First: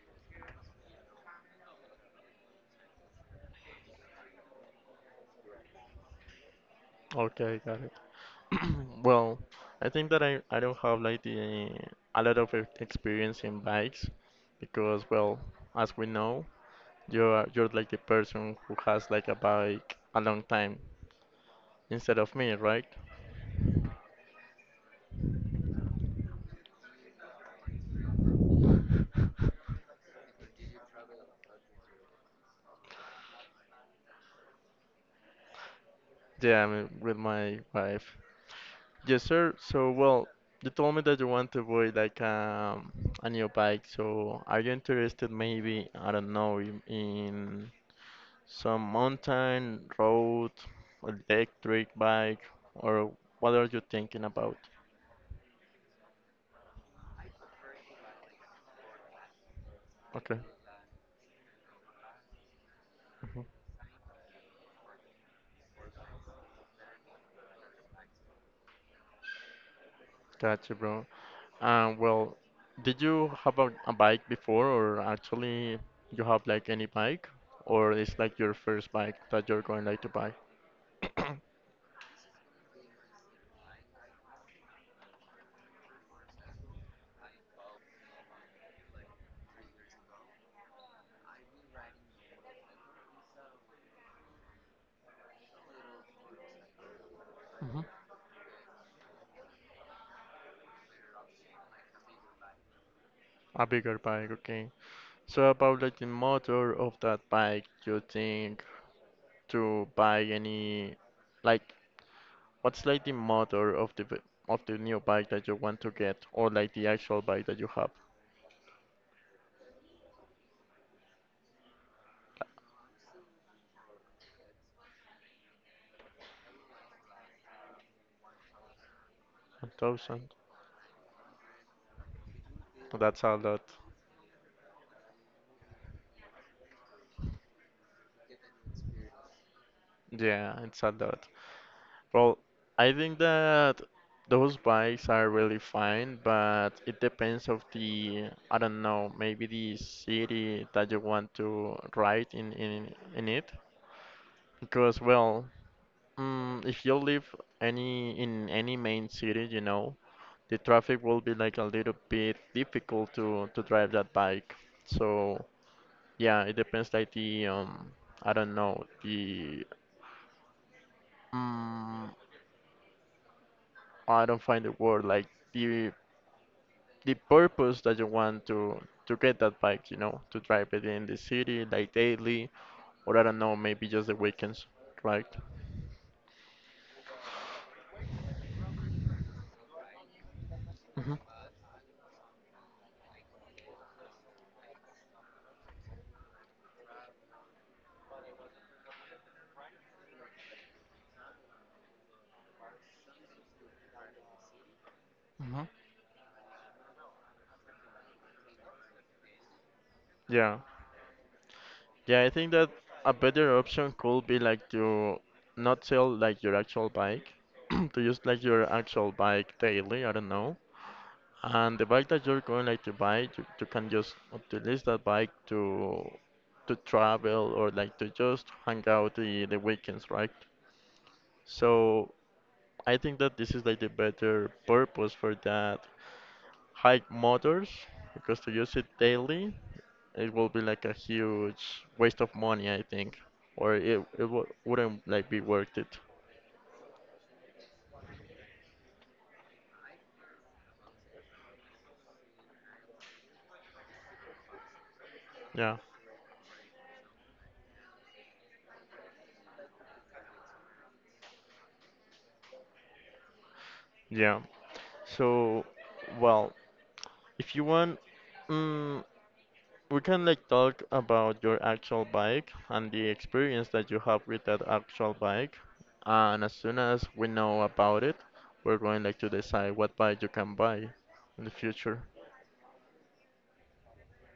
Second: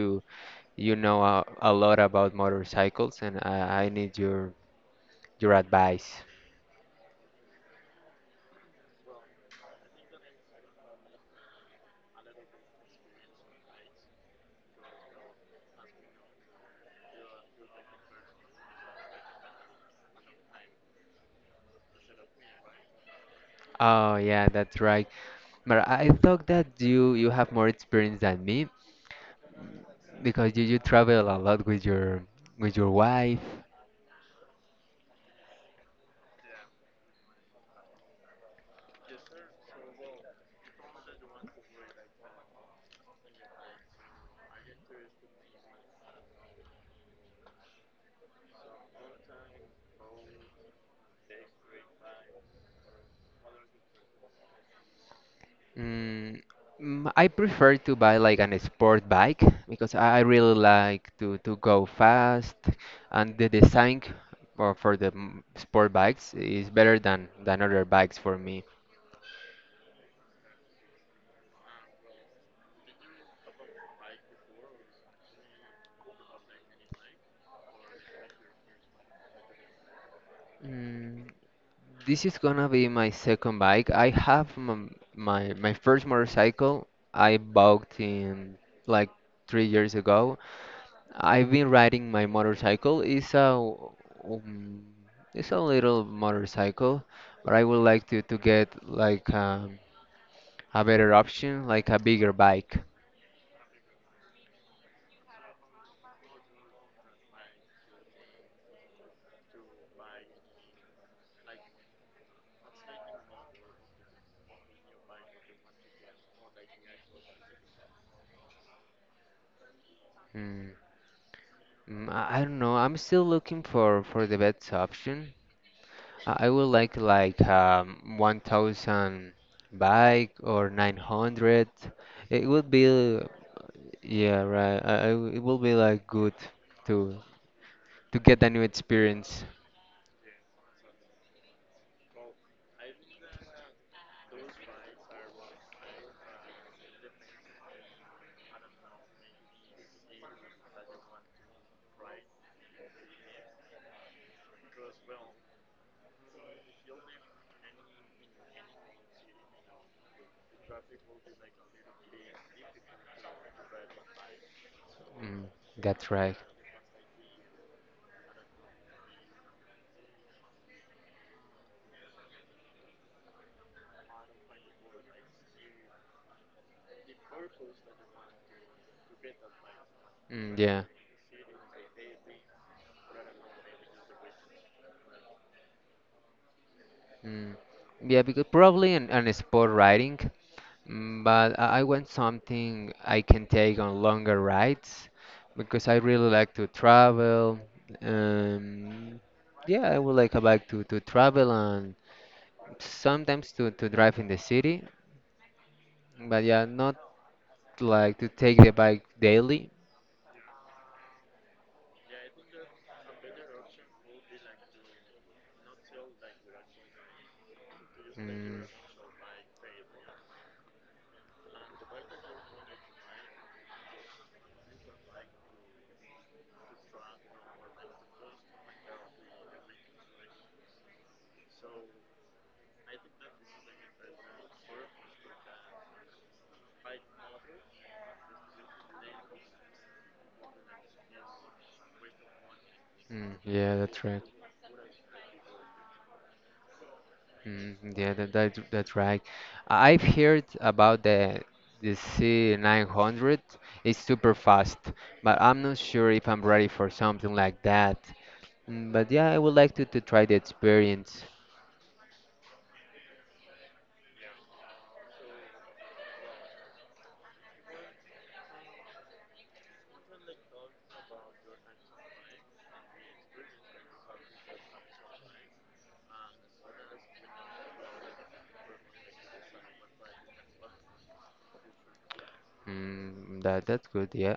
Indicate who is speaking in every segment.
Speaker 1: you know a lot about motorcycles, and I need your advice.
Speaker 2: Okay, got it. Well, I think that I don't have like the a lot of experience in bikes because, well, as we know, you're like the person who has like a bike a long time instead of me, right?
Speaker 1: Oh yeah, that's right. But I thought that you have more experience than me because you travel a lot with your wife.
Speaker 2: Yeah, I'm with my wife. Yes, sir. So, well, you told me that you want to avoid like a new bike. So, are you interested maybe, I don't know, in some mountain, road, electric bike, or what are you thinking about?
Speaker 1: Mm, I prefer to buy like an sport bike because I
Speaker 2: Okay,
Speaker 1: really like to go fast, and
Speaker 2: mhm.
Speaker 1: the design for, for the sport bikes is better than other bikes for me.
Speaker 2: Gotcha, bro. Well, did you have a bike before, or actually you have like any bike, or it's like your first bike that you're going like to buy?
Speaker 1: Mm, this is gonna be my second bike. I have m my my first motorcycle I bought in like 3 years ago. I've been riding my motorcycle. Um, it's a little motorcycle, but I would
Speaker 2: Mhm.
Speaker 1: like to get like a better option, like a bigger bike.
Speaker 2: A bigger bike, okay. So about like the motor of that bike, you think to buy any like what's like the motor of the of the new bike that you want to get or like the actual bike that you have?
Speaker 1: Mm, I don't know. I'm still looking for the best option. I would like 1000
Speaker 2: A thousand.
Speaker 1: bike or 900. It would be
Speaker 2: That's a lot.
Speaker 1: Yeah, right. It will be like good to get a new experience.
Speaker 2: Yeah, it's a lot. Well, I think that those bikes are really fine, but it depends of the I don't know, maybe the city that you want to ride in it. Because well, if you live any in any main city, you know, the traffic will be like a little bit difficult to drive that bike. So
Speaker 1: Mm, that's right.
Speaker 2: yeah, it depends like the I don't know the um I don't find the word like the the purpose that you want to get that bike, you know, to
Speaker 1: Mm,
Speaker 2: drive
Speaker 1: yeah,
Speaker 2: it in the city like daily or I don't know maybe just the weekends, right?
Speaker 1: mm. Yeah, because probably an sport riding,
Speaker 2: Hmm.
Speaker 1: but I want something I can take on longer rides because I really like to travel. Um, yeah, I would like a bike to, travel and sometimes to drive in the city,
Speaker 2: Hmm.
Speaker 1: but yeah, not like to take the bike daily.
Speaker 2: Yeah. Yeah, I think that a better option could be like to not sell like your actual bike, to use like
Speaker 1: Mm,
Speaker 2: your actual bike daily, I don't know. And the bike that you're going like to buy, you can just utilize that bike to travel or like to just hang out the weekends, right? So I think that this is like the better purpose for that hike motors because to use it daily it will be like a huge waste of money, I think,
Speaker 1: mm,
Speaker 2: or
Speaker 1: yeah,
Speaker 2: it
Speaker 1: that's right.
Speaker 2: it w wouldn't like be worth it.
Speaker 1: Mm, yeah, that that's right. I've heard about the C900. It's super fast, but I'm not
Speaker 2: Yeah,
Speaker 1: sure if I'm ready for something like that. Mm, but yeah, I would like to try the experience.
Speaker 2: yeah. So, well, if you want, mm, we can like talk about your actual bike and the experience that you have with that actual bike. And as soon as we know about it, we're going like to decide what bike you can buy in the future.
Speaker 1: Mm, that's good. Yeah.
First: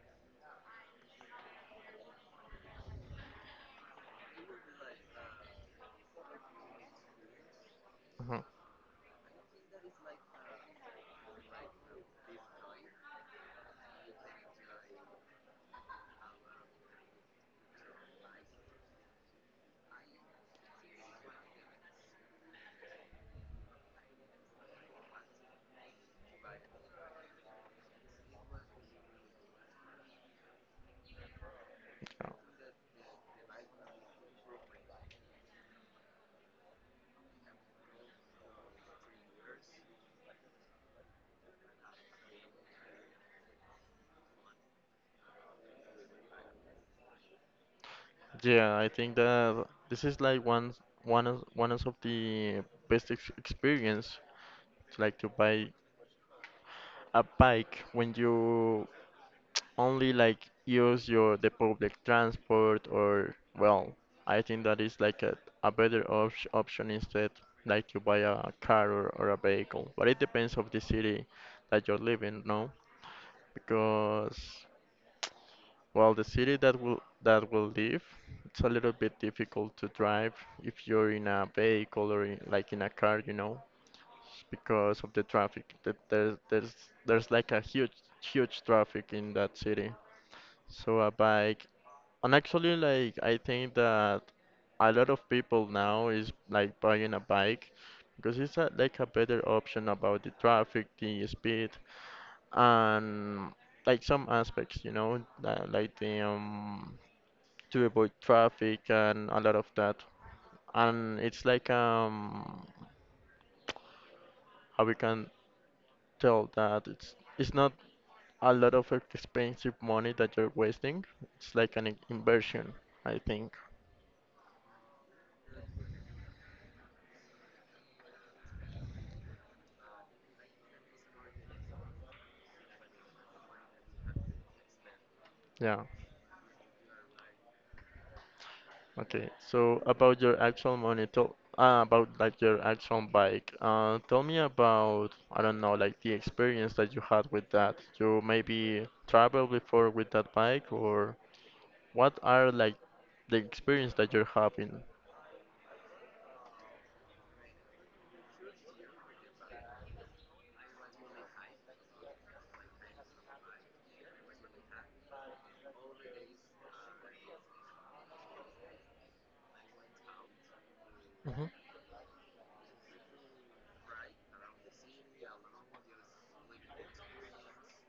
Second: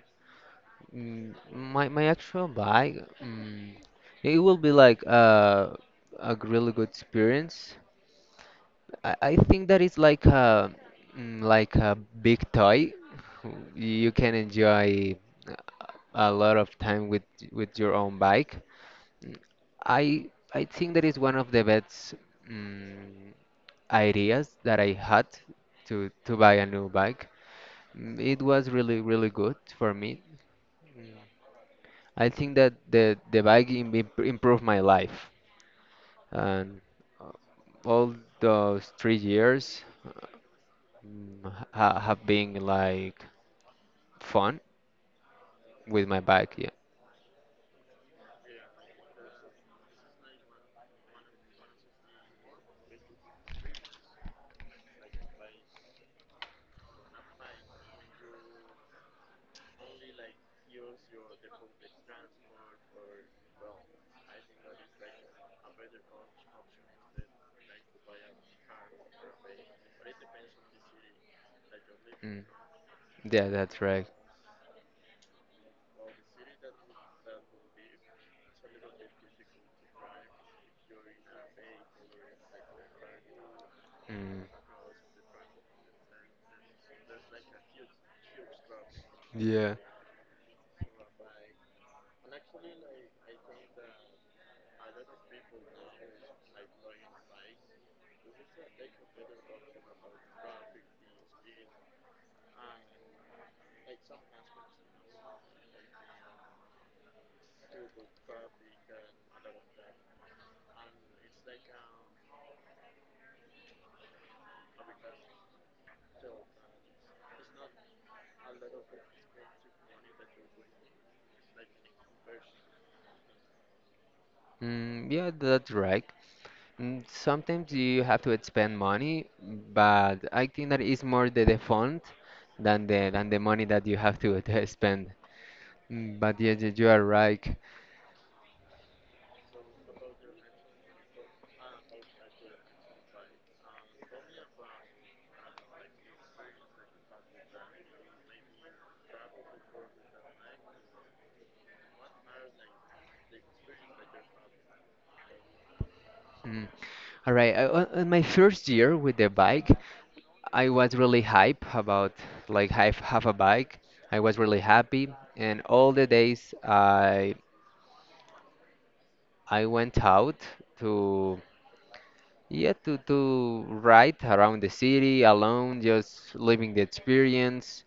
Speaker 1: Mm, my actual bike. Mm, it will be like a really good experience.
Speaker 2: Mhm.
Speaker 1: I think that is like a like a big toy. You can enjoy a lot of time with your own bike. I I think that is one of the best mm ideas that I had to buy a new bike. Mm, it was really really good for me. I think that the bike improved my life and uh, all those 3 years Mm, ha have been like fun with my bike. Yeah.
Speaker 2: Yeah, I think that this is like one of the best ex experience like to buy a bike when you only like use your the public transport or well, I think that is like a better op option instead like to buy a car or a vehicle. But it depends of the city that you're living,
Speaker 1: Mm,
Speaker 2: no?
Speaker 1: yeah, that's right.
Speaker 2: Because well, the city that will leave, it's a little bit difficult to drive if you're in a vehicle or in, like in a car, you know,
Speaker 1: Mm,
Speaker 2: because of the traffic. That there's like a huge traffic in that
Speaker 1: yeah.
Speaker 2: city. So a bike, and actually like I think that a lot of people now is like buying a bike because it's a, like a better option about the traffic, the speed, and like some aspects, you know, like the to avoid traffic and a lot of that. And it's like how we can tell that it's not a lot of expensive money that you're wasting. It's like an inversion, I think.
Speaker 1: Mm, yeah, that's right. Mm, sometimes you have to expend money, but I think that is more the fund than the money that you have to, to spend.
Speaker 2: Yeah.
Speaker 1: Mm, but yeah, you are right.
Speaker 2: Okay. So about your actual money, tell about like your actual bike. Tell me about I don't know like the experience that you had with that. You maybe traveled before with that bike, or what are like the experience that you're having?
Speaker 1: Mm. All right, on my first year with the bike, I was really hype about like I have a bike. I was really happy, and all the days I went out to to ride around the city alone, just living the experience,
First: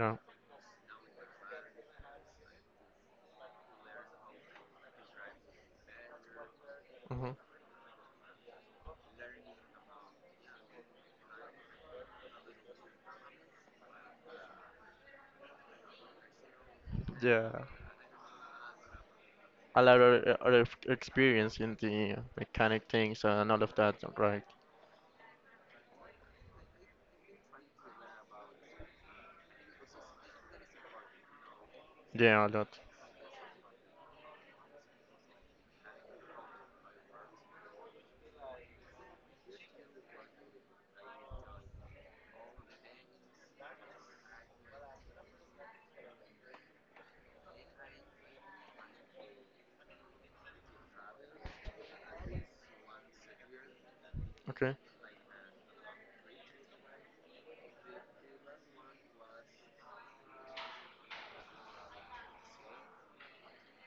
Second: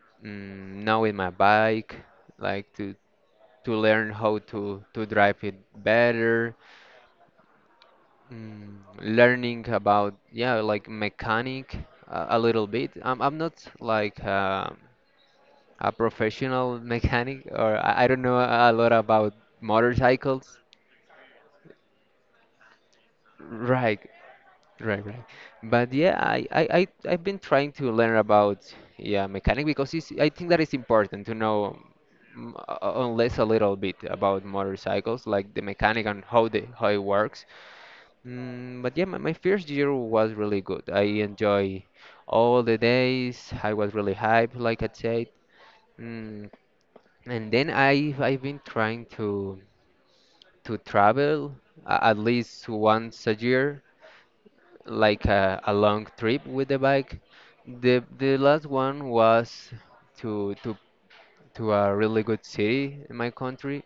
Speaker 2: Yeah.
Speaker 1: knowing my bike, like to learn how to drive it better,
Speaker 2: Hmm.
Speaker 1: learning about like mechanic a little bit. I'm not like. A professional mechanic
Speaker 2: Yeah.
Speaker 1: or I don't know a lot about
Speaker 2: A lot of
Speaker 1: motorcycles.
Speaker 2: other experience in the mechanic things and all of that,
Speaker 1: Right,
Speaker 2: right?
Speaker 1: right, right. But yeah, I've been trying to learn about mechanic because it's, I think that it's important to know
Speaker 2: Yeah, a lot.
Speaker 1: unless a little bit about motorcycles, like the mechanic and how the how it works. Mm, but yeah, my first year was really good. I enjoy all the days. I was really hyped, like I said. Mm, and then I've been trying to travel at least once a year,
Speaker 2: Okay.
Speaker 1: like a long trip with the bike. The last one was to to to a really good city in my country,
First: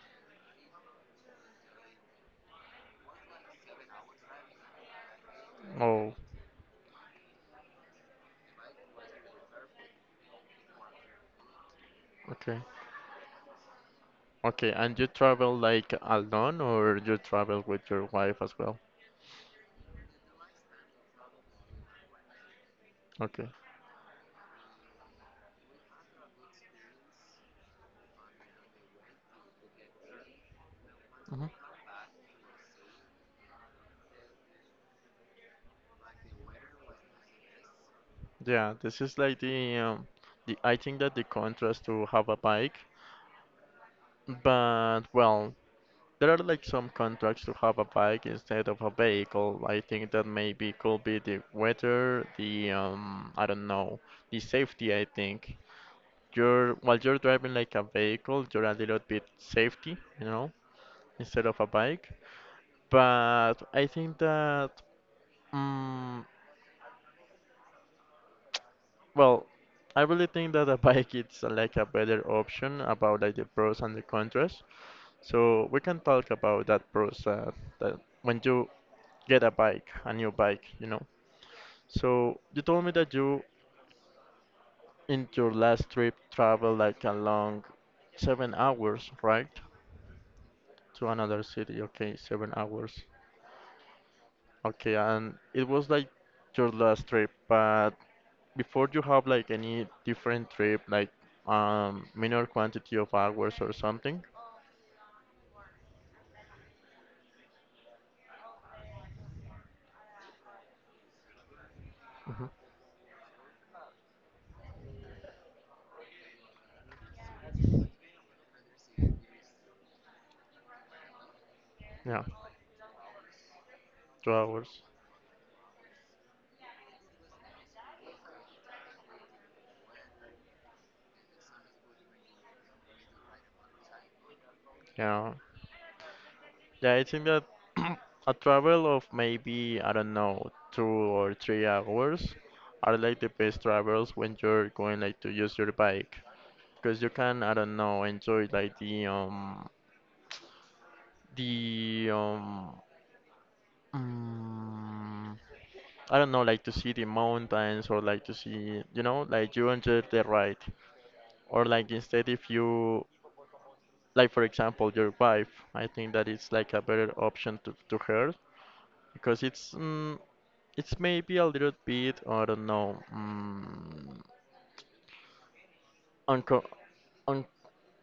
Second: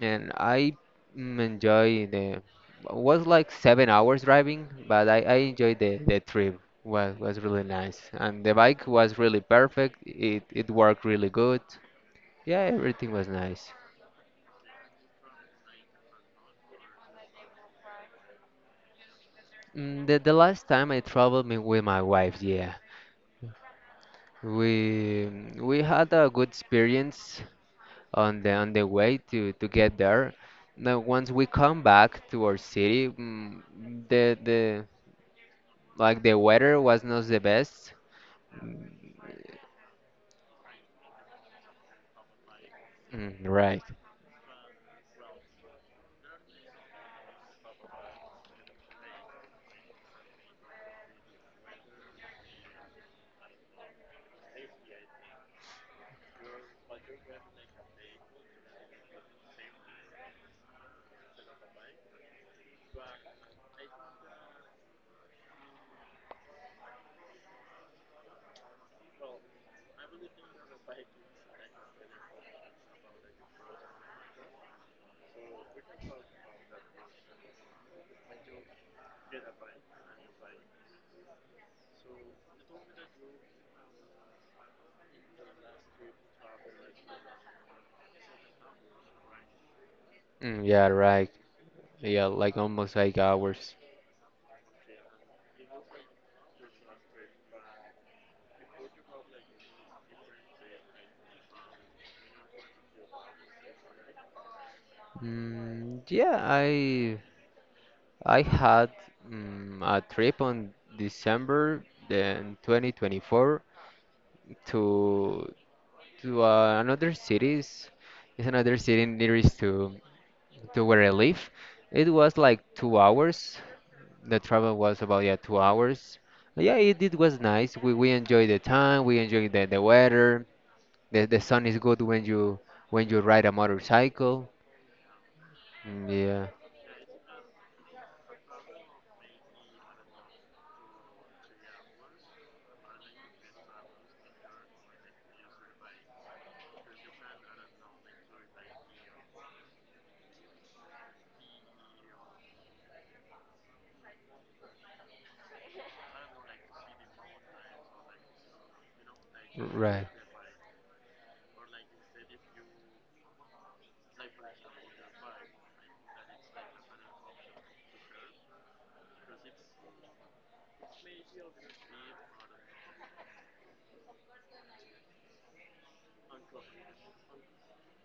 Speaker 1: and I enjoy the was like 7 hours driving, but I enjoyed
Speaker 2: Oh,
Speaker 1: the trip. Was really nice, and the bike was really perfect. It worked really good.
Speaker 2: okay.
Speaker 1: Yeah, everything was nice.
Speaker 2: Okay, and you travel like alone or you travel with your wife as well?
Speaker 1: Mm, the last time I traveled me with my wife, yeah.
Speaker 2: Okay.
Speaker 1: We had a good experience on the way to get there. Now once we
Speaker 2: Hmm.
Speaker 1: come back to our city, mm, the like the weather was not the best.
Speaker 2: Yeah, this is like the I think that the contrast to have a bike,
Speaker 1: Mm, right.
Speaker 2: but well, there are like some contracts to have a bike instead of a vehicle. I think that maybe could be the weather, the I don't know, the safety. I think you're while you're driving like a vehicle, you're a little bit safety, you know, instead of a bike. But I think that, um, well, I really think that a bike is like a better option about like the pros and the contras. So we can talk about that pros that when you get a bike, a new bike, you know. So you told me that you in your last trip traveled like a long 7 hours, right?
Speaker 1: Mm, yeah,
Speaker 2: To
Speaker 1: right.
Speaker 2: another city. Okay,
Speaker 1: Yeah,
Speaker 2: seven
Speaker 1: like almost
Speaker 2: hours.
Speaker 1: like hours.
Speaker 2: Okay, and it was like your last trip, but before you have like any different trip, like minor quantity of hours or something.
Speaker 1: Mm, yeah, I had a trip on December
Speaker 2: Hmm.
Speaker 1: then 2024 to another cities. It's another city nearest to where I live. It
Speaker 2: Yeah,
Speaker 1: was like 2 hours.
Speaker 2: two
Speaker 1: The travel
Speaker 2: hours.
Speaker 1: was about 2 hours. Yeah, it was nice. We enjoyed the time. We enjoyed the weather. The sun is good when you ride a motorcycle.
Speaker 2: Yeah.
Speaker 1: Mm, yeah,
Speaker 2: Yeah, I think that a travel of maybe, I don't know, 2 or 3 hours are like the best travels when you're going like to use your bike. Because you can, I don't know, enjoy like the, mm, I don't know, like to see the mountains or like to see, you know, like you enjoy
Speaker 1: right.
Speaker 2: the ride. Or like instead if you, like for example, your wife, I think that it's like a better option to her because it's it's maybe a little bit, I don't know, unco un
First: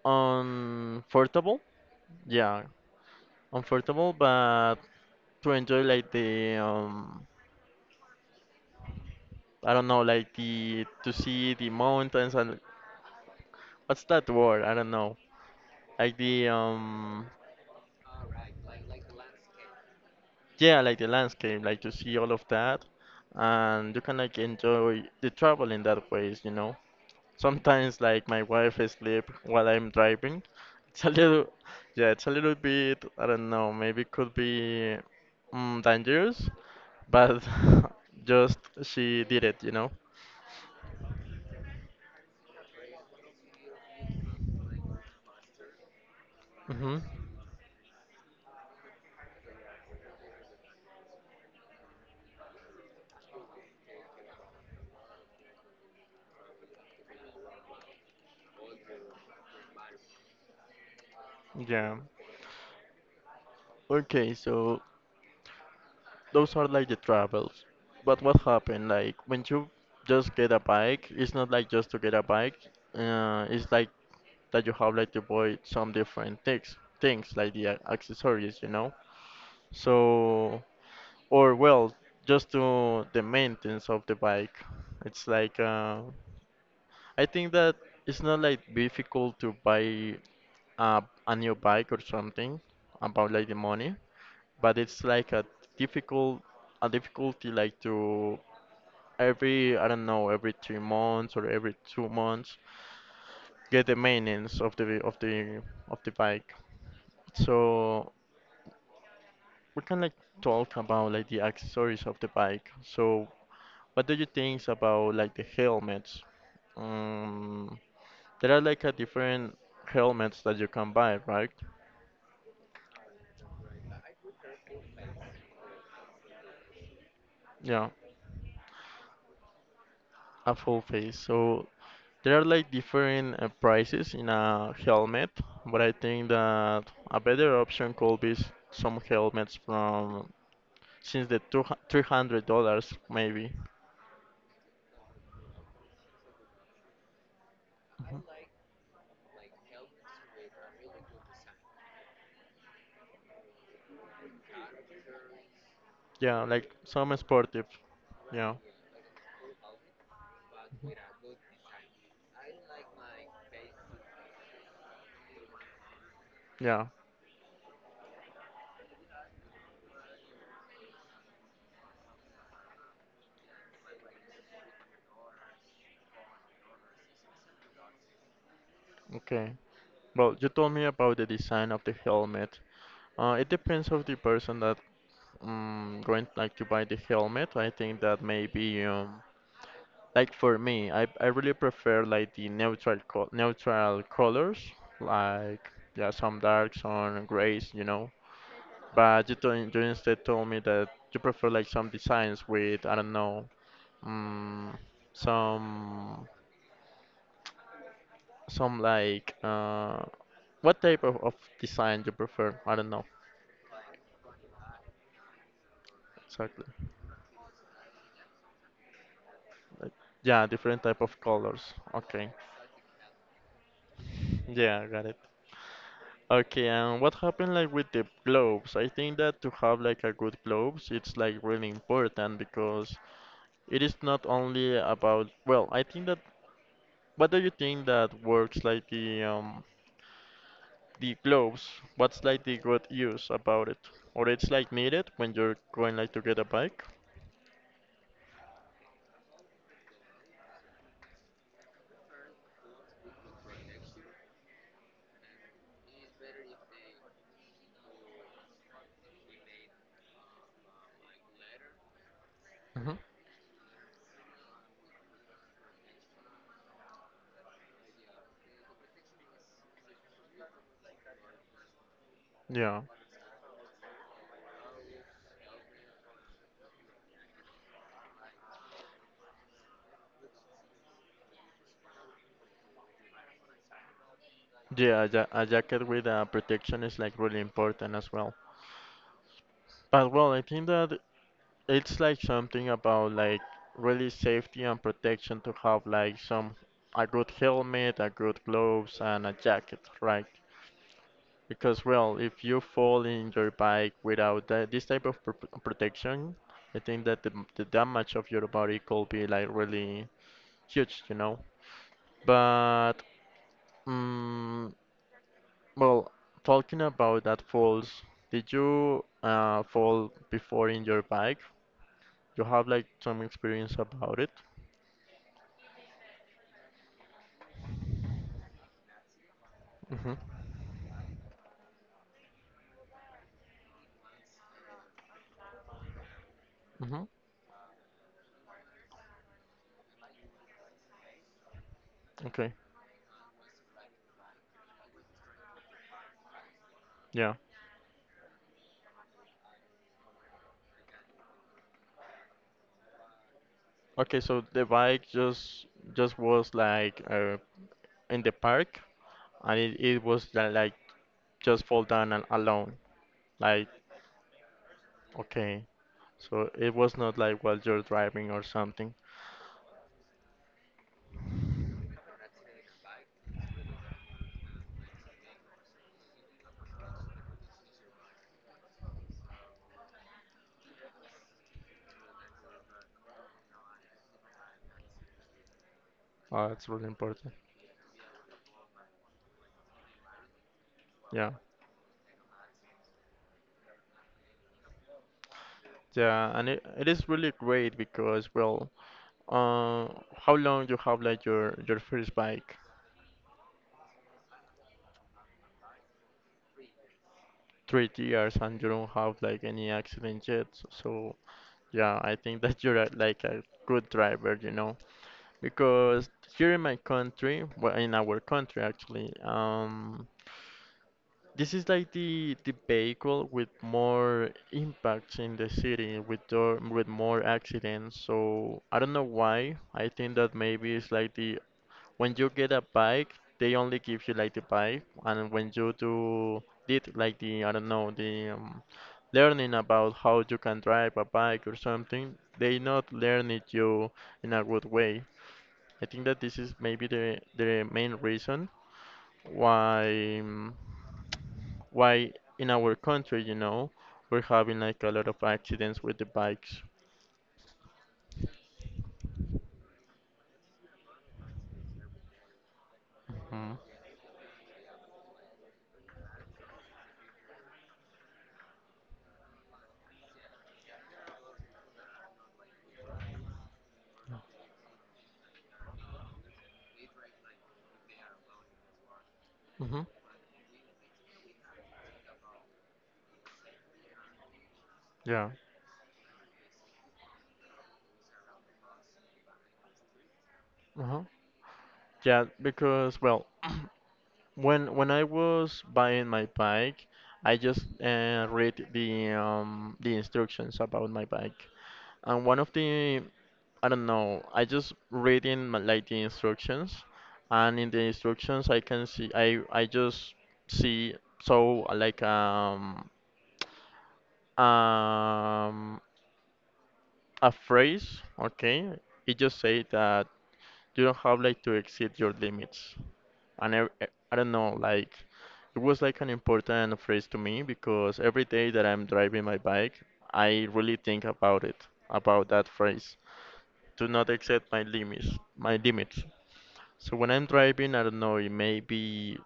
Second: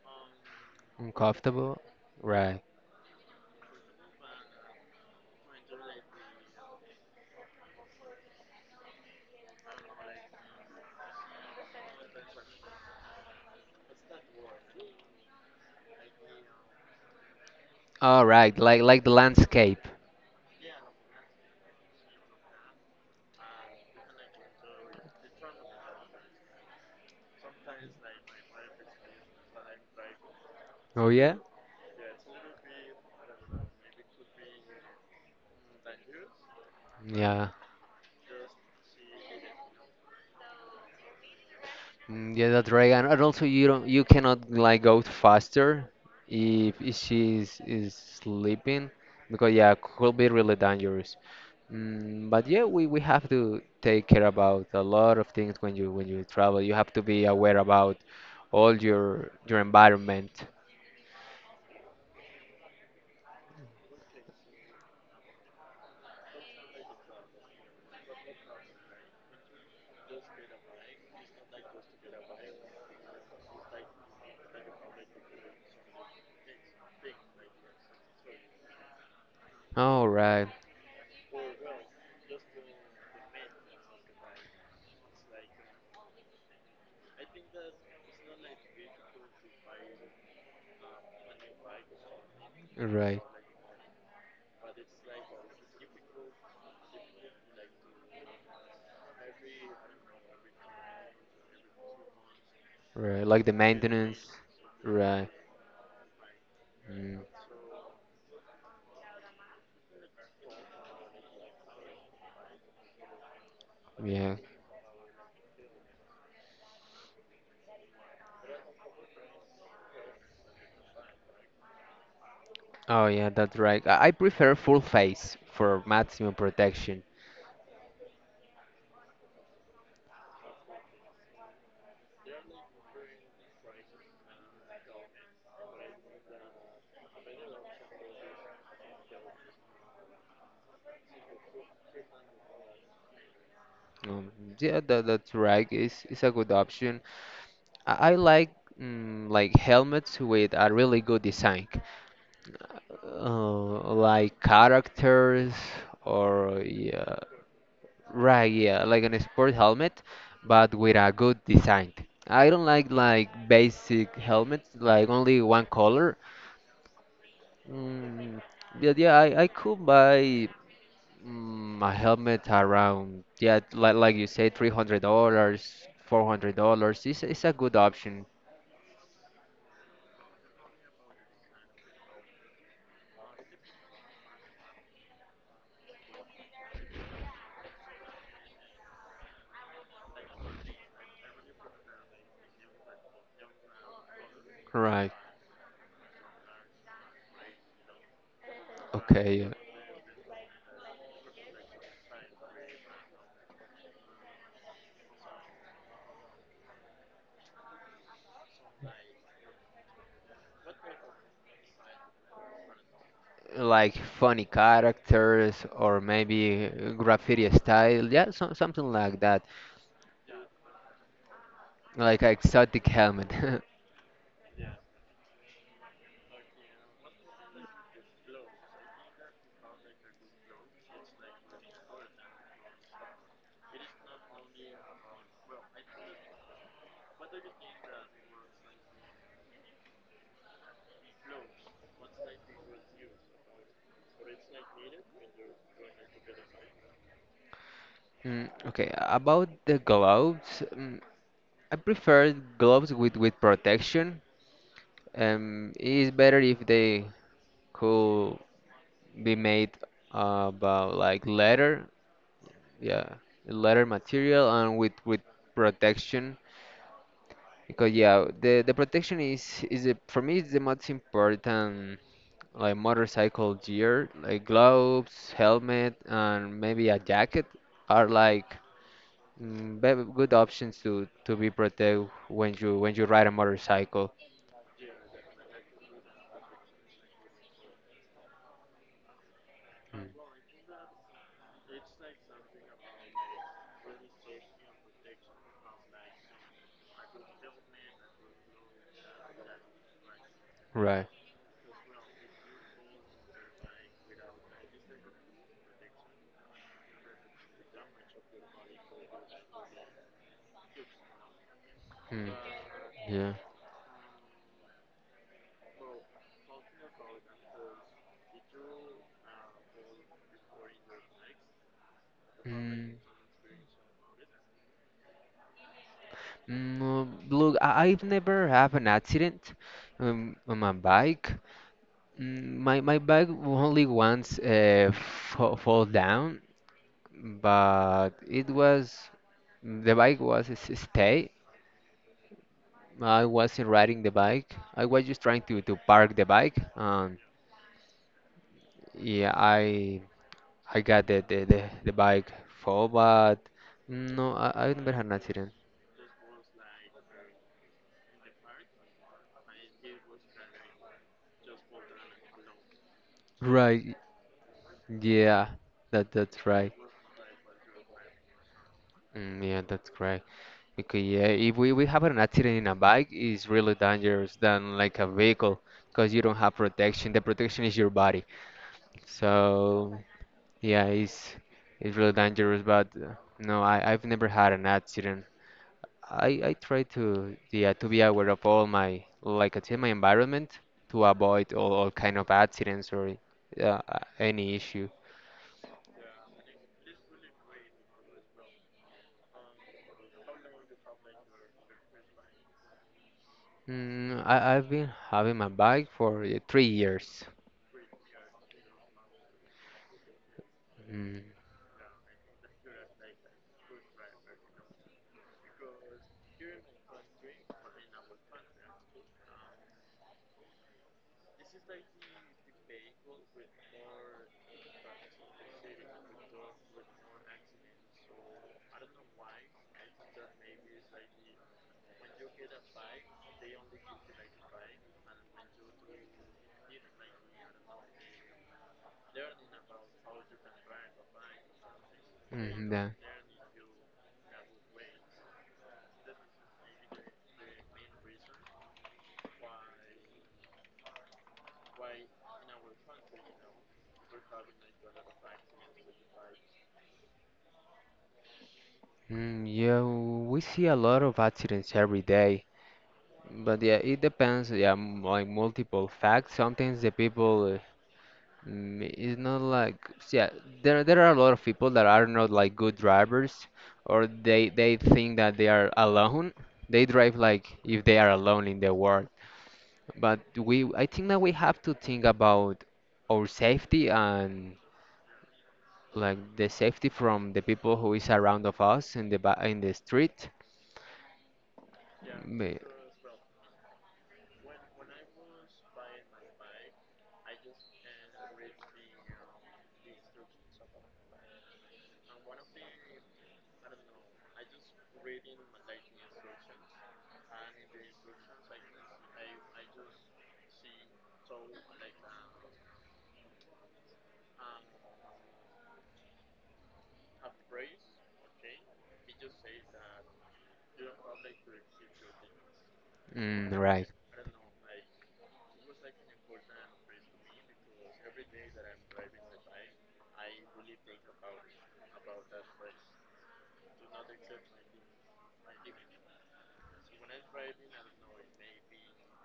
Speaker 2: uncomfortable.
Speaker 1: Uncomfortable. Right.
Speaker 2: Yeah, uncomfortable, but to enjoy like the I don't know, like the to see the mountains and what's that word? I don't know. Like the
Speaker 1: All right. Like the landscape.
Speaker 2: yeah, like the landscape, like to see all of that, and you can like enjoy the travel in that ways, you know. Sometimes like my wife sleep while I'm driving. It's a
Speaker 1: Oh yeah.
Speaker 2: little, yeah, it's a little bit, I don't know, maybe could be dangerous, but
Speaker 1: Yeah.
Speaker 2: just she did it, you know?
Speaker 1: Mm, yeah, that's right. And, also you don't you cannot like go faster if,
Speaker 2: Hmm.
Speaker 1: she is sleeping because yeah, could be really dangerous. Mm, but yeah, we have to take care about a lot of things when you travel. You have to be aware about all your environment.
Speaker 2: Yeah. Okay, so those are like the travels. But what happened? Like when you just get a bike, it's not like just to get a bike. It's like that you have like to buy some different things, things like the accessories, you know.
Speaker 1: Oh, right,
Speaker 2: So or well, just to the maintenance of the bike. It's like I think that it's not like difficult to buy a new bike or something
Speaker 1: right,
Speaker 2: about like the money, but it's like a difficult a difficulty like to every I don't know every 3 months or every 2 months
Speaker 1: right. Like the
Speaker 2: get the
Speaker 1: maintenance.
Speaker 2: maintenance of the of
Speaker 1: Right.
Speaker 2: the of the bike.
Speaker 1: Mm,
Speaker 2: So we can like talk about like the accessories of the bike. So what do you
Speaker 1: yeah.
Speaker 2: think about like the helmets? Um, there are like a different helmets that you can buy, right?
Speaker 1: Oh, yeah, that's right. I prefer full face for maximum protection.
Speaker 2: Yeah, a full face. So there are like different prices in a helmet, but I think that a better option could be some helmets from since the two three hundred dollars maybe.
Speaker 1: Um, yeah, that's right. It's a good option. I
Speaker 2: Mhm.
Speaker 1: like like helmets with a really good design. Like characters
Speaker 2: Yeah,
Speaker 1: or
Speaker 2: like some
Speaker 1: yeah,
Speaker 2: sportive.
Speaker 1: right,
Speaker 2: Yeah,
Speaker 1: yeah, like an sport helmet, but with a good design. I don't like basic helmets, like only one color.
Speaker 2: yeah.
Speaker 1: Mm, yeah, yeah, I could buy a helmet around, yeah, like you say, $300, $400. It's a good option,
Speaker 2: Okay. Well, you told me about the design of the helmet. It depends of the person that going like to buy the helmet, I think that maybe like for me, I really prefer like the neutral colors,
Speaker 1: right?
Speaker 2: like yeah, some dark, some grays, you know. But you
Speaker 1: Okay,
Speaker 2: don't, you instead told me that you prefer like some designs with I don't know, um, some some like what type of design you prefer? I don't know
Speaker 1: like funny characters or
Speaker 2: exactly.
Speaker 1: maybe graffiti style. Yeah, so, something like that.
Speaker 2: Like, yeah, different type of colors.
Speaker 1: Like
Speaker 2: Okay.
Speaker 1: exotic helmet.
Speaker 2: Yeah, got it. Okay, and what happened like with the globes? I think that to have like a good globes, it's like really important because it is not only about, well, I think that what do you think that works like the globes? What's like the good use about it? Or it's like needed when you're going like to get a bike?
Speaker 1: Mm, okay, about the gloves, I prefer gloves with protection. It's better if they could be made about like leather,
Speaker 2: Hmm.
Speaker 1: yeah, leather material and with protection because yeah, the protection is the, for me it's the most important like
Speaker 2: Yeah.
Speaker 1: motorcycle gear, like gloves, helmet, and maybe a jacket are like good options to be protect when you ride a motorcycle.
Speaker 2: Yeah, a a jacket with a protection is like really important as well.
Speaker 1: Mm,
Speaker 2: But well, I think that it's like something about like really safety and protection to have like some a good helmet, a good gloves, and a jacket, right?
Speaker 1: right.
Speaker 2: Because well, if you fall in your bike without that, this type of pr protection, I think that the damage of your body could be like really huge, you know.
Speaker 1: Mm,
Speaker 2: But
Speaker 1: yeah.
Speaker 2: mm well, talking about that falls, did you fall before in your bike? You have like
Speaker 1: Mm,
Speaker 2: some experience about it?
Speaker 1: Look, I've never have an accident on my bike. Mm, my bike only once fall down,
Speaker 2: Hmm.
Speaker 1: but it was the bike was s- stay
Speaker 2: Okay.
Speaker 1: I wasn't riding the bike. I was just trying to park the bike.
Speaker 2: Yeah.
Speaker 1: Yeah, I got the bike fall, but
Speaker 2: Okay,
Speaker 1: no,
Speaker 2: so the
Speaker 1: I never had
Speaker 2: bike
Speaker 1: an accident.
Speaker 2: just was in the park and it was like just fall down and alone. Like
Speaker 1: Right. Yeah,
Speaker 2: okay.
Speaker 1: that that's
Speaker 2: So it
Speaker 1: right.
Speaker 2: was not like while you're driving or something.
Speaker 1: Mm, yeah, that's correct. Because yeah, if we have an accident in a bike, it's really dangerous than like a vehicle because you don't have protection. The protection is your body. So yeah, it's really dangerous. But no, I've never had an accident.
Speaker 2: Oh,
Speaker 1: I
Speaker 2: that's
Speaker 1: try
Speaker 2: really important.
Speaker 1: to to be aware of all my like I say my environment to
Speaker 2: Yeah.
Speaker 1: avoid all kind of accidents or any issue.
Speaker 2: Yeah, and it is really great because well, uh, how long you have like your first bike?
Speaker 1: I I've been having my bike for 3 years.
Speaker 2: 3 years and you don't have like any accident yet. So
Speaker 1: Mm,
Speaker 2: yeah, I think that you're like a good driver, you know. Because here in my country, well, in our country actually, this is like the vehicle with more impacts in the city, with the, with more accidents. So I don't know why. I think that maybe it's like the when you get a bike, they only give you like the bike, and when you do did like the I don't know the learning about how you can drive a bike or something, they
Speaker 1: mm, yeah.
Speaker 2: not learn it you in a good way. I think that this is maybe the main reason why um, why in our country, you know, we're having like a lot of accidents with the bikes.
Speaker 1: Mm, yeah, we see a lot of accidents every day,
Speaker 2: Hmm.
Speaker 1: but yeah, it depends. Yeah, like multiple facts. Sometimes the people mm, it's not like yeah, there are a lot of people that are not like good drivers, or they think that they are alone. They drive like if they are alone in the world.
Speaker 2: Mm-hmm.
Speaker 1: But we I think that we have to think about our safety and
Speaker 2: Yeah.
Speaker 1: like the safety from the people who is around of us in the ba in the street.
Speaker 2: Uh-huh. Yeah,
Speaker 1: Ma-
Speaker 2: because well, when I was buying my bike, I just read the instructions about my bike, and one of the I don't know. I just read in my- like the instructions, and in the instructions I can see I just see so like um a phrase. Okay, it just say that you don't have like to exceed your limits,
Speaker 1: Mm,
Speaker 2: and I,
Speaker 1: right.
Speaker 2: I don't know like it was like an important phrase to me because every day that I'm driving my bike, I really think about it about that phrase do not exceed my limits. My limits. So when I'm driving, I don't know, it may be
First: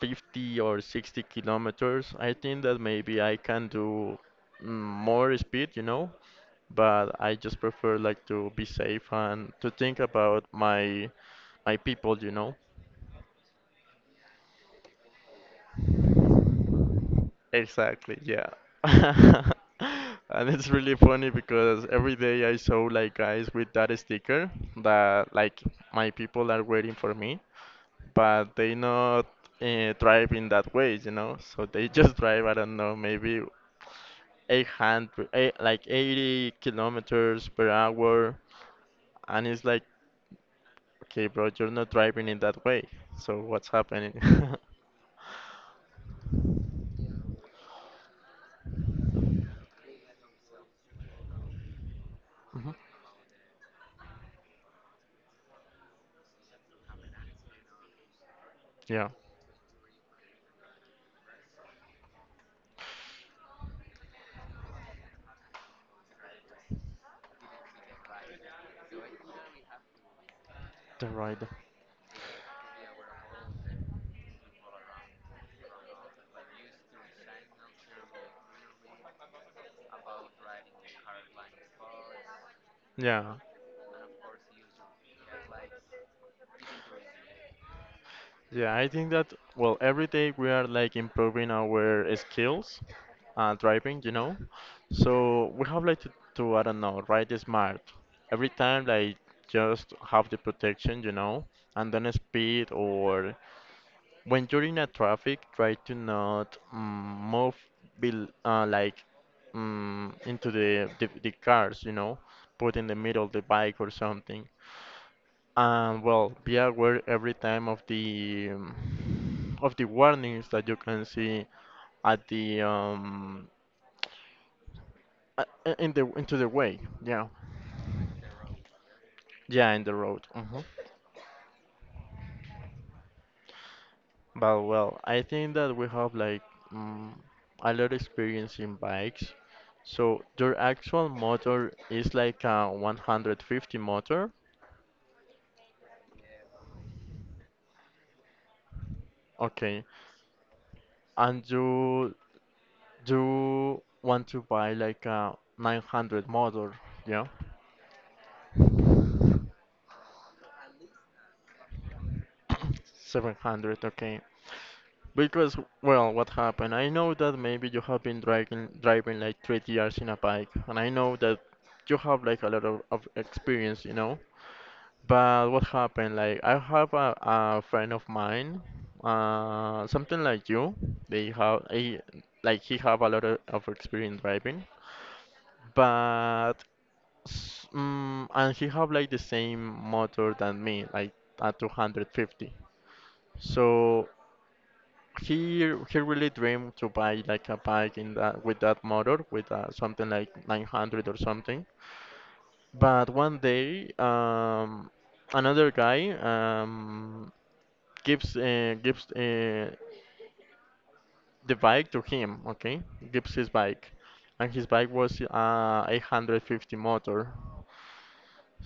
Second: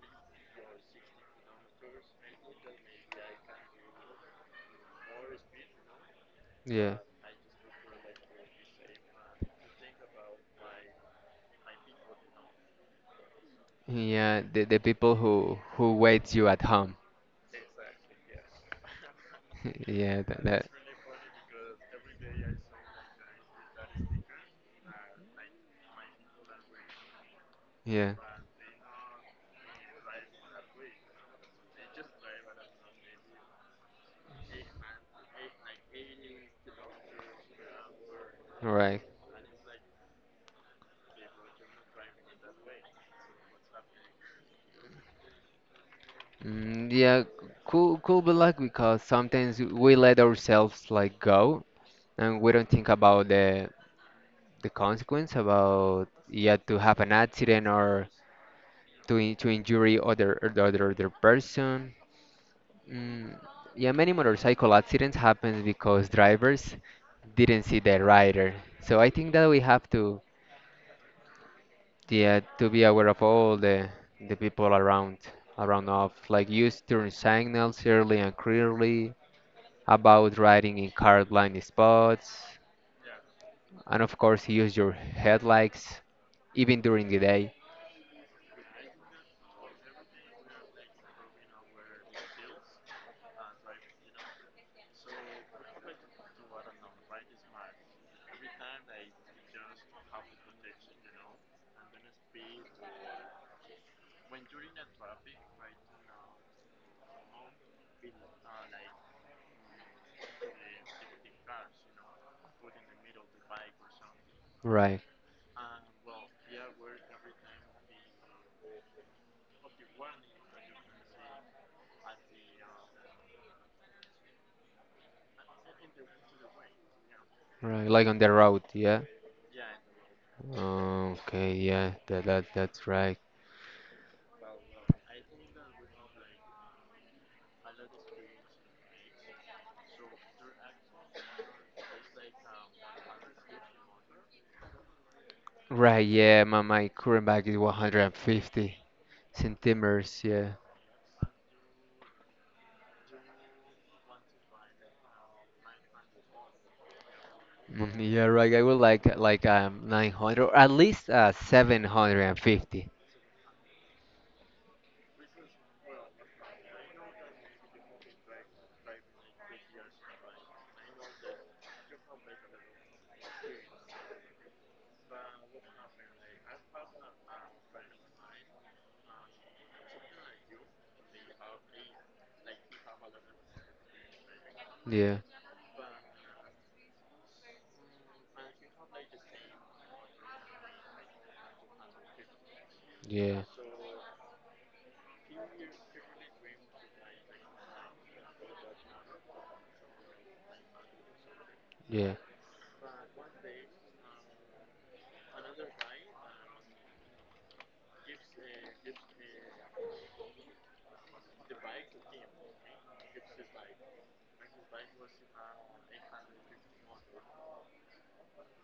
Speaker 2: 50 or 60 kilometers. I think that maybe I can do mm, more speed, you know,
Speaker 1: Yeah.
Speaker 2: but I just prefer like to be safe and to think about my my people, you know.
Speaker 1: Yeah, the people who waits you at home.
Speaker 2: Exactly, yeah.
Speaker 1: Yeah, that,
Speaker 2: And
Speaker 1: that
Speaker 2: it's really funny because every day I saw like guys with that sticker that like my people are waiting for me
Speaker 1: yeah.
Speaker 2: but they not drive in that way, you know. So they just drive, I don't know, maybe 800, eh, like 80 kilometers per hour,
Speaker 1: Right.
Speaker 2: and it's like, okay, bro, you're not driving in that way. So what's happening?
Speaker 1: Mm, yeah, cool, cool, but like because sometimes we let ourselves like go and we don't
Speaker 2: Mhm.
Speaker 1: think about the consequence about yeah to have an accident or
Speaker 2: Yeah,
Speaker 1: to to injury other person. Mm, yeah, many motorcycle accidents happen because drivers didn't see the rider. So I think that we have to
Speaker 2: the rider.
Speaker 1: yeah to be aware of all the people around of like use turn signals early and clearly about riding in car-blind spots,
Speaker 2: Yeah.
Speaker 1: and of course, use your headlights even during the day.
Speaker 2: Yeah, I think that, well, every day we are like improving our skills and driving, you know. So we have like to I don't know, ride smart. Every time, like, just have the protection, you know, and then speed or when you're in a traffic, try to not move bel like into the cars, you know, put in the middle the bike or something.
Speaker 1: Right,
Speaker 2: And well, be aware every time of the warnings that you can see at the in the into the way. Yeah,
Speaker 1: right, like on the road, yeah.
Speaker 2: yeah, in the road. Mhm.
Speaker 1: Okay, yeah, that, that that's right.
Speaker 2: But well, I think that we have like mm a lot of experience in bikes. So your actual motor is like a 150 motor,
Speaker 1: Right, yeah, my current bike is 150
Speaker 2: okay,
Speaker 1: centimeters, yeah.
Speaker 2: and you want to buy like a 900 motor, yeah,
Speaker 1: Mm, yeah, right. I would like 900 or at least 750.
Speaker 2: 700, okay. Because, well, what happened? I know that maybe you have been driving like 3 years in a bike, and I know that you have like a lot of experience, you know. But what happened? Like I have a friend of mine, something like you. They have a like he have a lot of experience driving,
Speaker 1: Yeah,
Speaker 2: but and he have like the same motor than me, like a 250.
Speaker 1: yeah,
Speaker 2: So he really dreamed to buy like a bike in that with that motor with something like 900 or something.
Speaker 1: yeah.
Speaker 2: But one day, another guy gives the bike to him. Okay, gives his bike, and his bike was 850 motor.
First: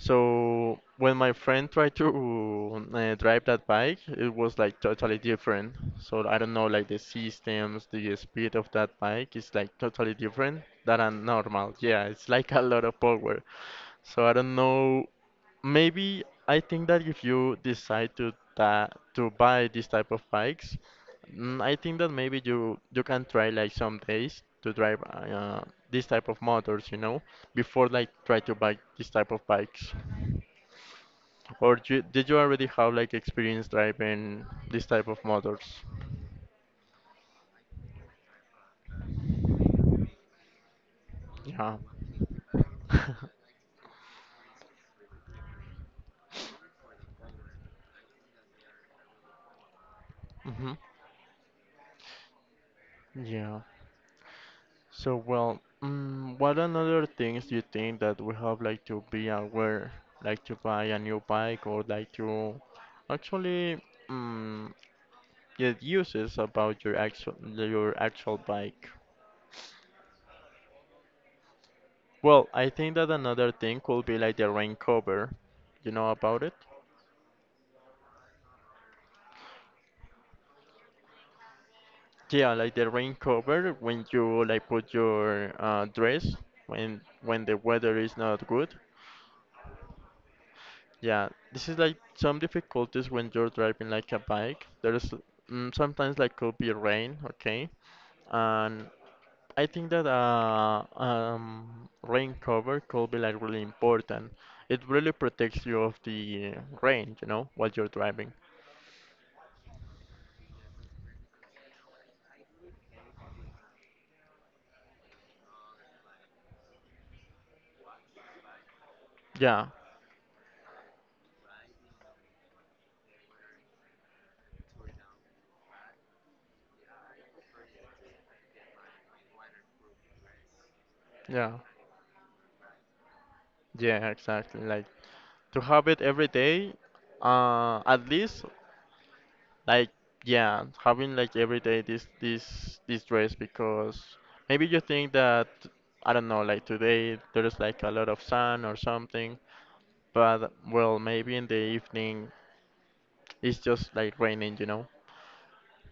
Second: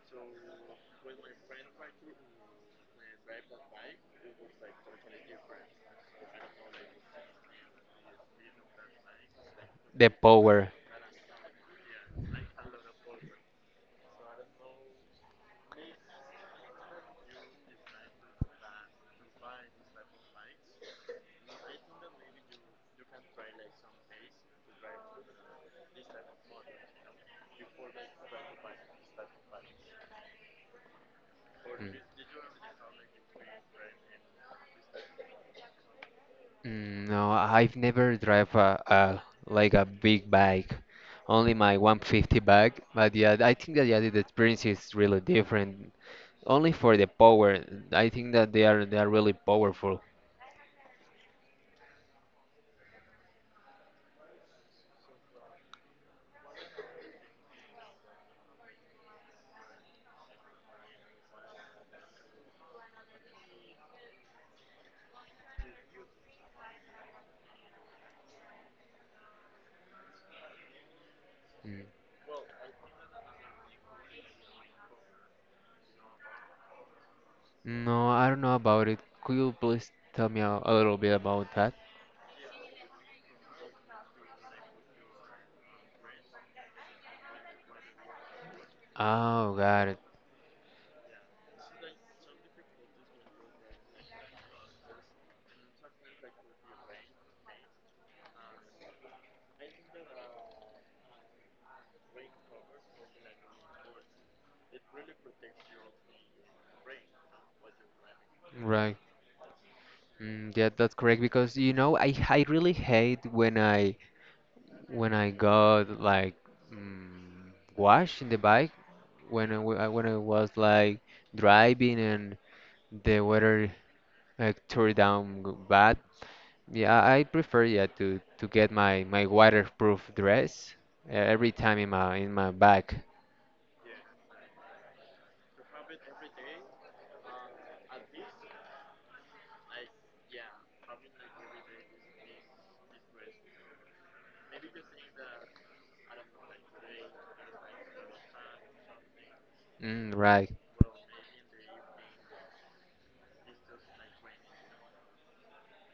Speaker 2: So when my friend tried to drive that bike, it was like totally different. So I don't know, like the systems, the speed of that bike is like
Speaker 1: The
Speaker 2: totally different
Speaker 1: power.
Speaker 2: than a normal. Yeah, it's like a lot of power. So I don't know. Maybe I think that if you decide to ta to buy this type of bikes, I think that maybe you can try like some days to drive this type of motors, you know, before like try to buy this type of bikes. Or
Speaker 1: Mm.
Speaker 2: you, did you already have like experience driving this type of motors?
Speaker 1: Mm, no, I've never drive a like a big bike, only my
Speaker 2: Yeah.
Speaker 1: 150 bike. But yeah, I think that yeah, the experience is really different. Only for the power, I think that they are really powerful.
Speaker 2: Hmm. Yeah. So well, what another things do you think that we have like to be aware, like to buy a new bike or like to actually mm, get uses about your actual bike?
Speaker 1: Mm.
Speaker 2: Well, I think that another thing could be like the rain cover. You know about it?
Speaker 1: No, I don't know about it. Could you please tell me a little bit about that?
Speaker 2: Yeah, like the rain cover when you like put your dress when the weather is not good.
Speaker 1: Oh, got it.
Speaker 2: Yeah, this is like some difficulties when you're driving like a bike. There's sometimes like could be rain, okay? And I think that rain cover could be like really important. It really protects you of the rain, you know, while you're driving.
Speaker 1: Right. Mm, yeah, that's correct because you know I really hate when I got like mm, wash in the bike when
Speaker 2: Yeah,
Speaker 1: when I was like driving and the weather like tore down bad. Yeah, I prefer to get my my waterproof dress every
Speaker 2: yeah,
Speaker 1: time in my bag.
Speaker 2: yeah, exactly. Like to have it every day, at least Like yeah, having like every day this dress because maybe you think that I don't know, like today there's like a lot of sun or something,
Speaker 1: Mm, right.
Speaker 2: but well, maybe in the evening it's just like raining, you know.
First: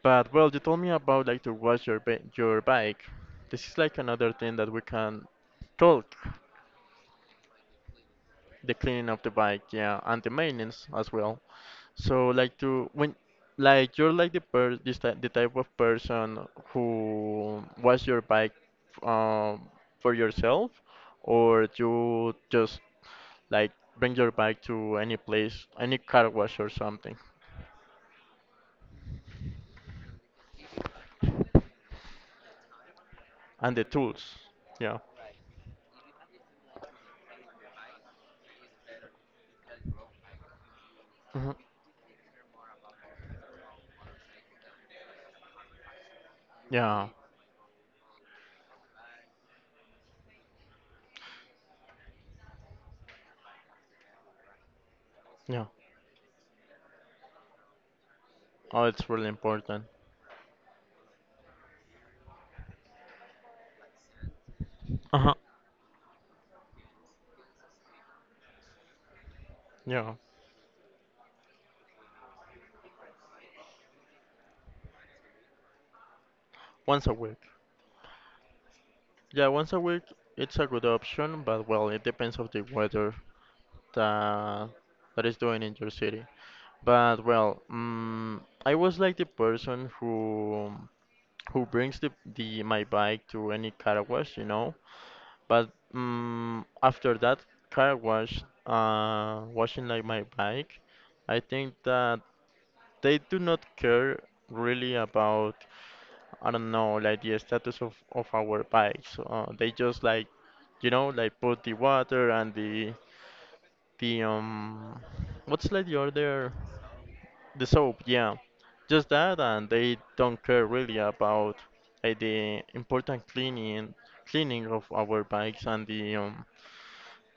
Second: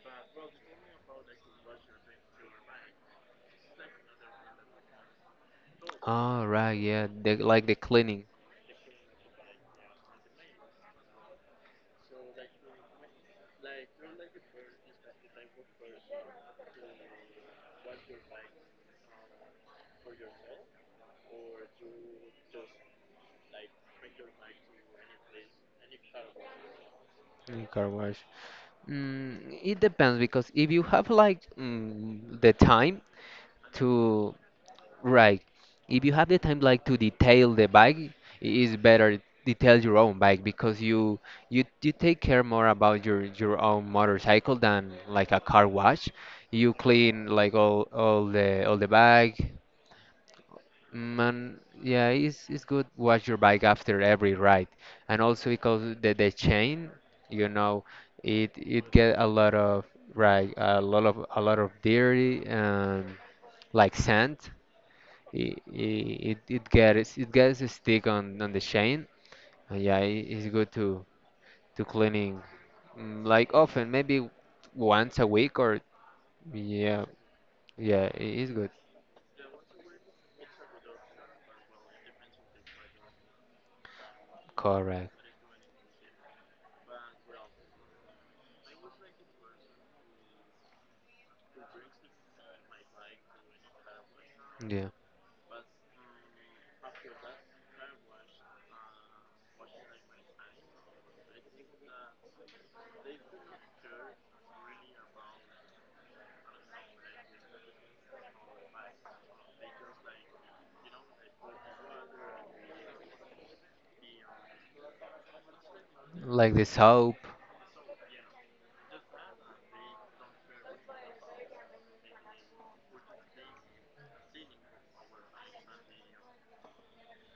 Speaker 2: But well, you told me about like to wash your bike. This is like another thing that we can talk,
Speaker 1: Oh, right. Yeah, the, like the cleaning
Speaker 2: the cleaning of the bike, yeah, and the maintenance as well. So like to when like you're like the type of person who was your bike um for yourself or you just like bring your bike to any place, any car wash or something.
Speaker 1: in car wash. Mm, it depends because if you have like the time
Speaker 2: And the
Speaker 1: to
Speaker 2: tools. Yeah.
Speaker 1: Right. If you have the time like to detail the bike, it's better detail your own bike because you
Speaker 2: Mhm.
Speaker 1: you you take care more about your own motorcycle than like a car wash. You
Speaker 2: Yeah.
Speaker 1: clean like all the all the bike. Mm, and yeah, it's good wash your bike after every ride. And also
Speaker 2: Yeah.
Speaker 1: because the chain, you know,
Speaker 2: Oh,
Speaker 1: it
Speaker 2: it's
Speaker 1: get
Speaker 2: really
Speaker 1: a lot
Speaker 2: important.
Speaker 1: of right a lot of dirty and like sand
Speaker 2: Uh-huh.
Speaker 1: it gets a stick on the chain. And yeah,
Speaker 2: Yeah.
Speaker 1: it's good to cleaning like often, maybe once a week or
Speaker 2: Once
Speaker 1: yeah,
Speaker 2: a week.
Speaker 1: yeah, it is good.
Speaker 2: Yeah, once a week it's a good option, but well, it depends of the weather that
Speaker 1: Correct.
Speaker 2: that is doing in your city. But well, I was like the person who brings the my bike to any car wash, you know.
Speaker 1: Yeah,
Speaker 2: But after that car wash, washing like my bike, I think that they do not care really about I don't know like the status of our bikes. They just like you know like put the water and the the um what's like the other
Speaker 1: like the soap.
Speaker 2: The soap, yeah. Just that, and they don't care really about the important cleaning of our bikes and the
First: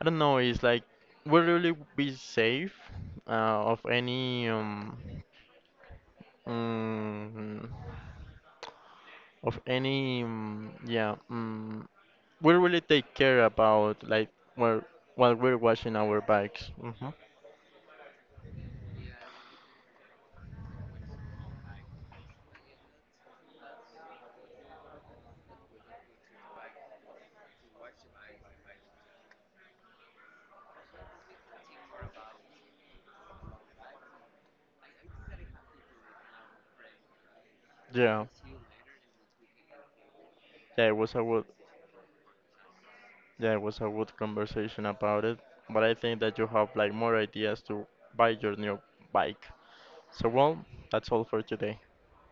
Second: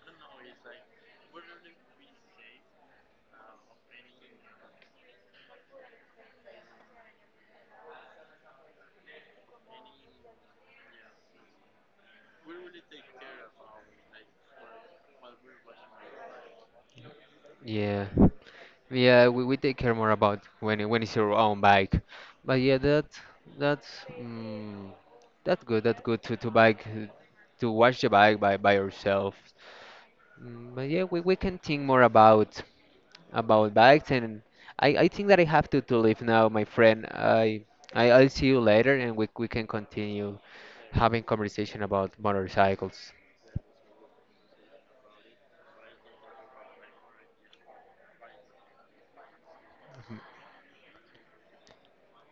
Speaker 2: I don't know. It's like we really be safe uh, of any um, mm, of any yeah. We really take care about like while while we're washing our bikes. Hmm.
Speaker 1: Yeah, yeah, we take care more about when when it's your own bike. But yeah, that's mm, that's good. That's good to bike to wash the bike by yourself. Mm, but yeah, we can think more about bikes, and I think that I have to leave now, my friend.
Speaker 2: Yeah,
Speaker 1: I'll see you later, and we can continue
Speaker 2: yeah. It was a
Speaker 1: having
Speaker 2: good.
Speaker 1: conversation about motorcycles.
Speaker 2: Yeah, it was a good conversation about it, but I think that you have like more ideas to buy your new bike. So well, that's all for today.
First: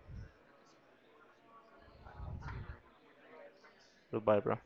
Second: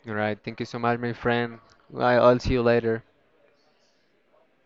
Speaker 1: All right, thank you so much, my friend. I'll see you later.
Speaker 2: Goodbye, bro.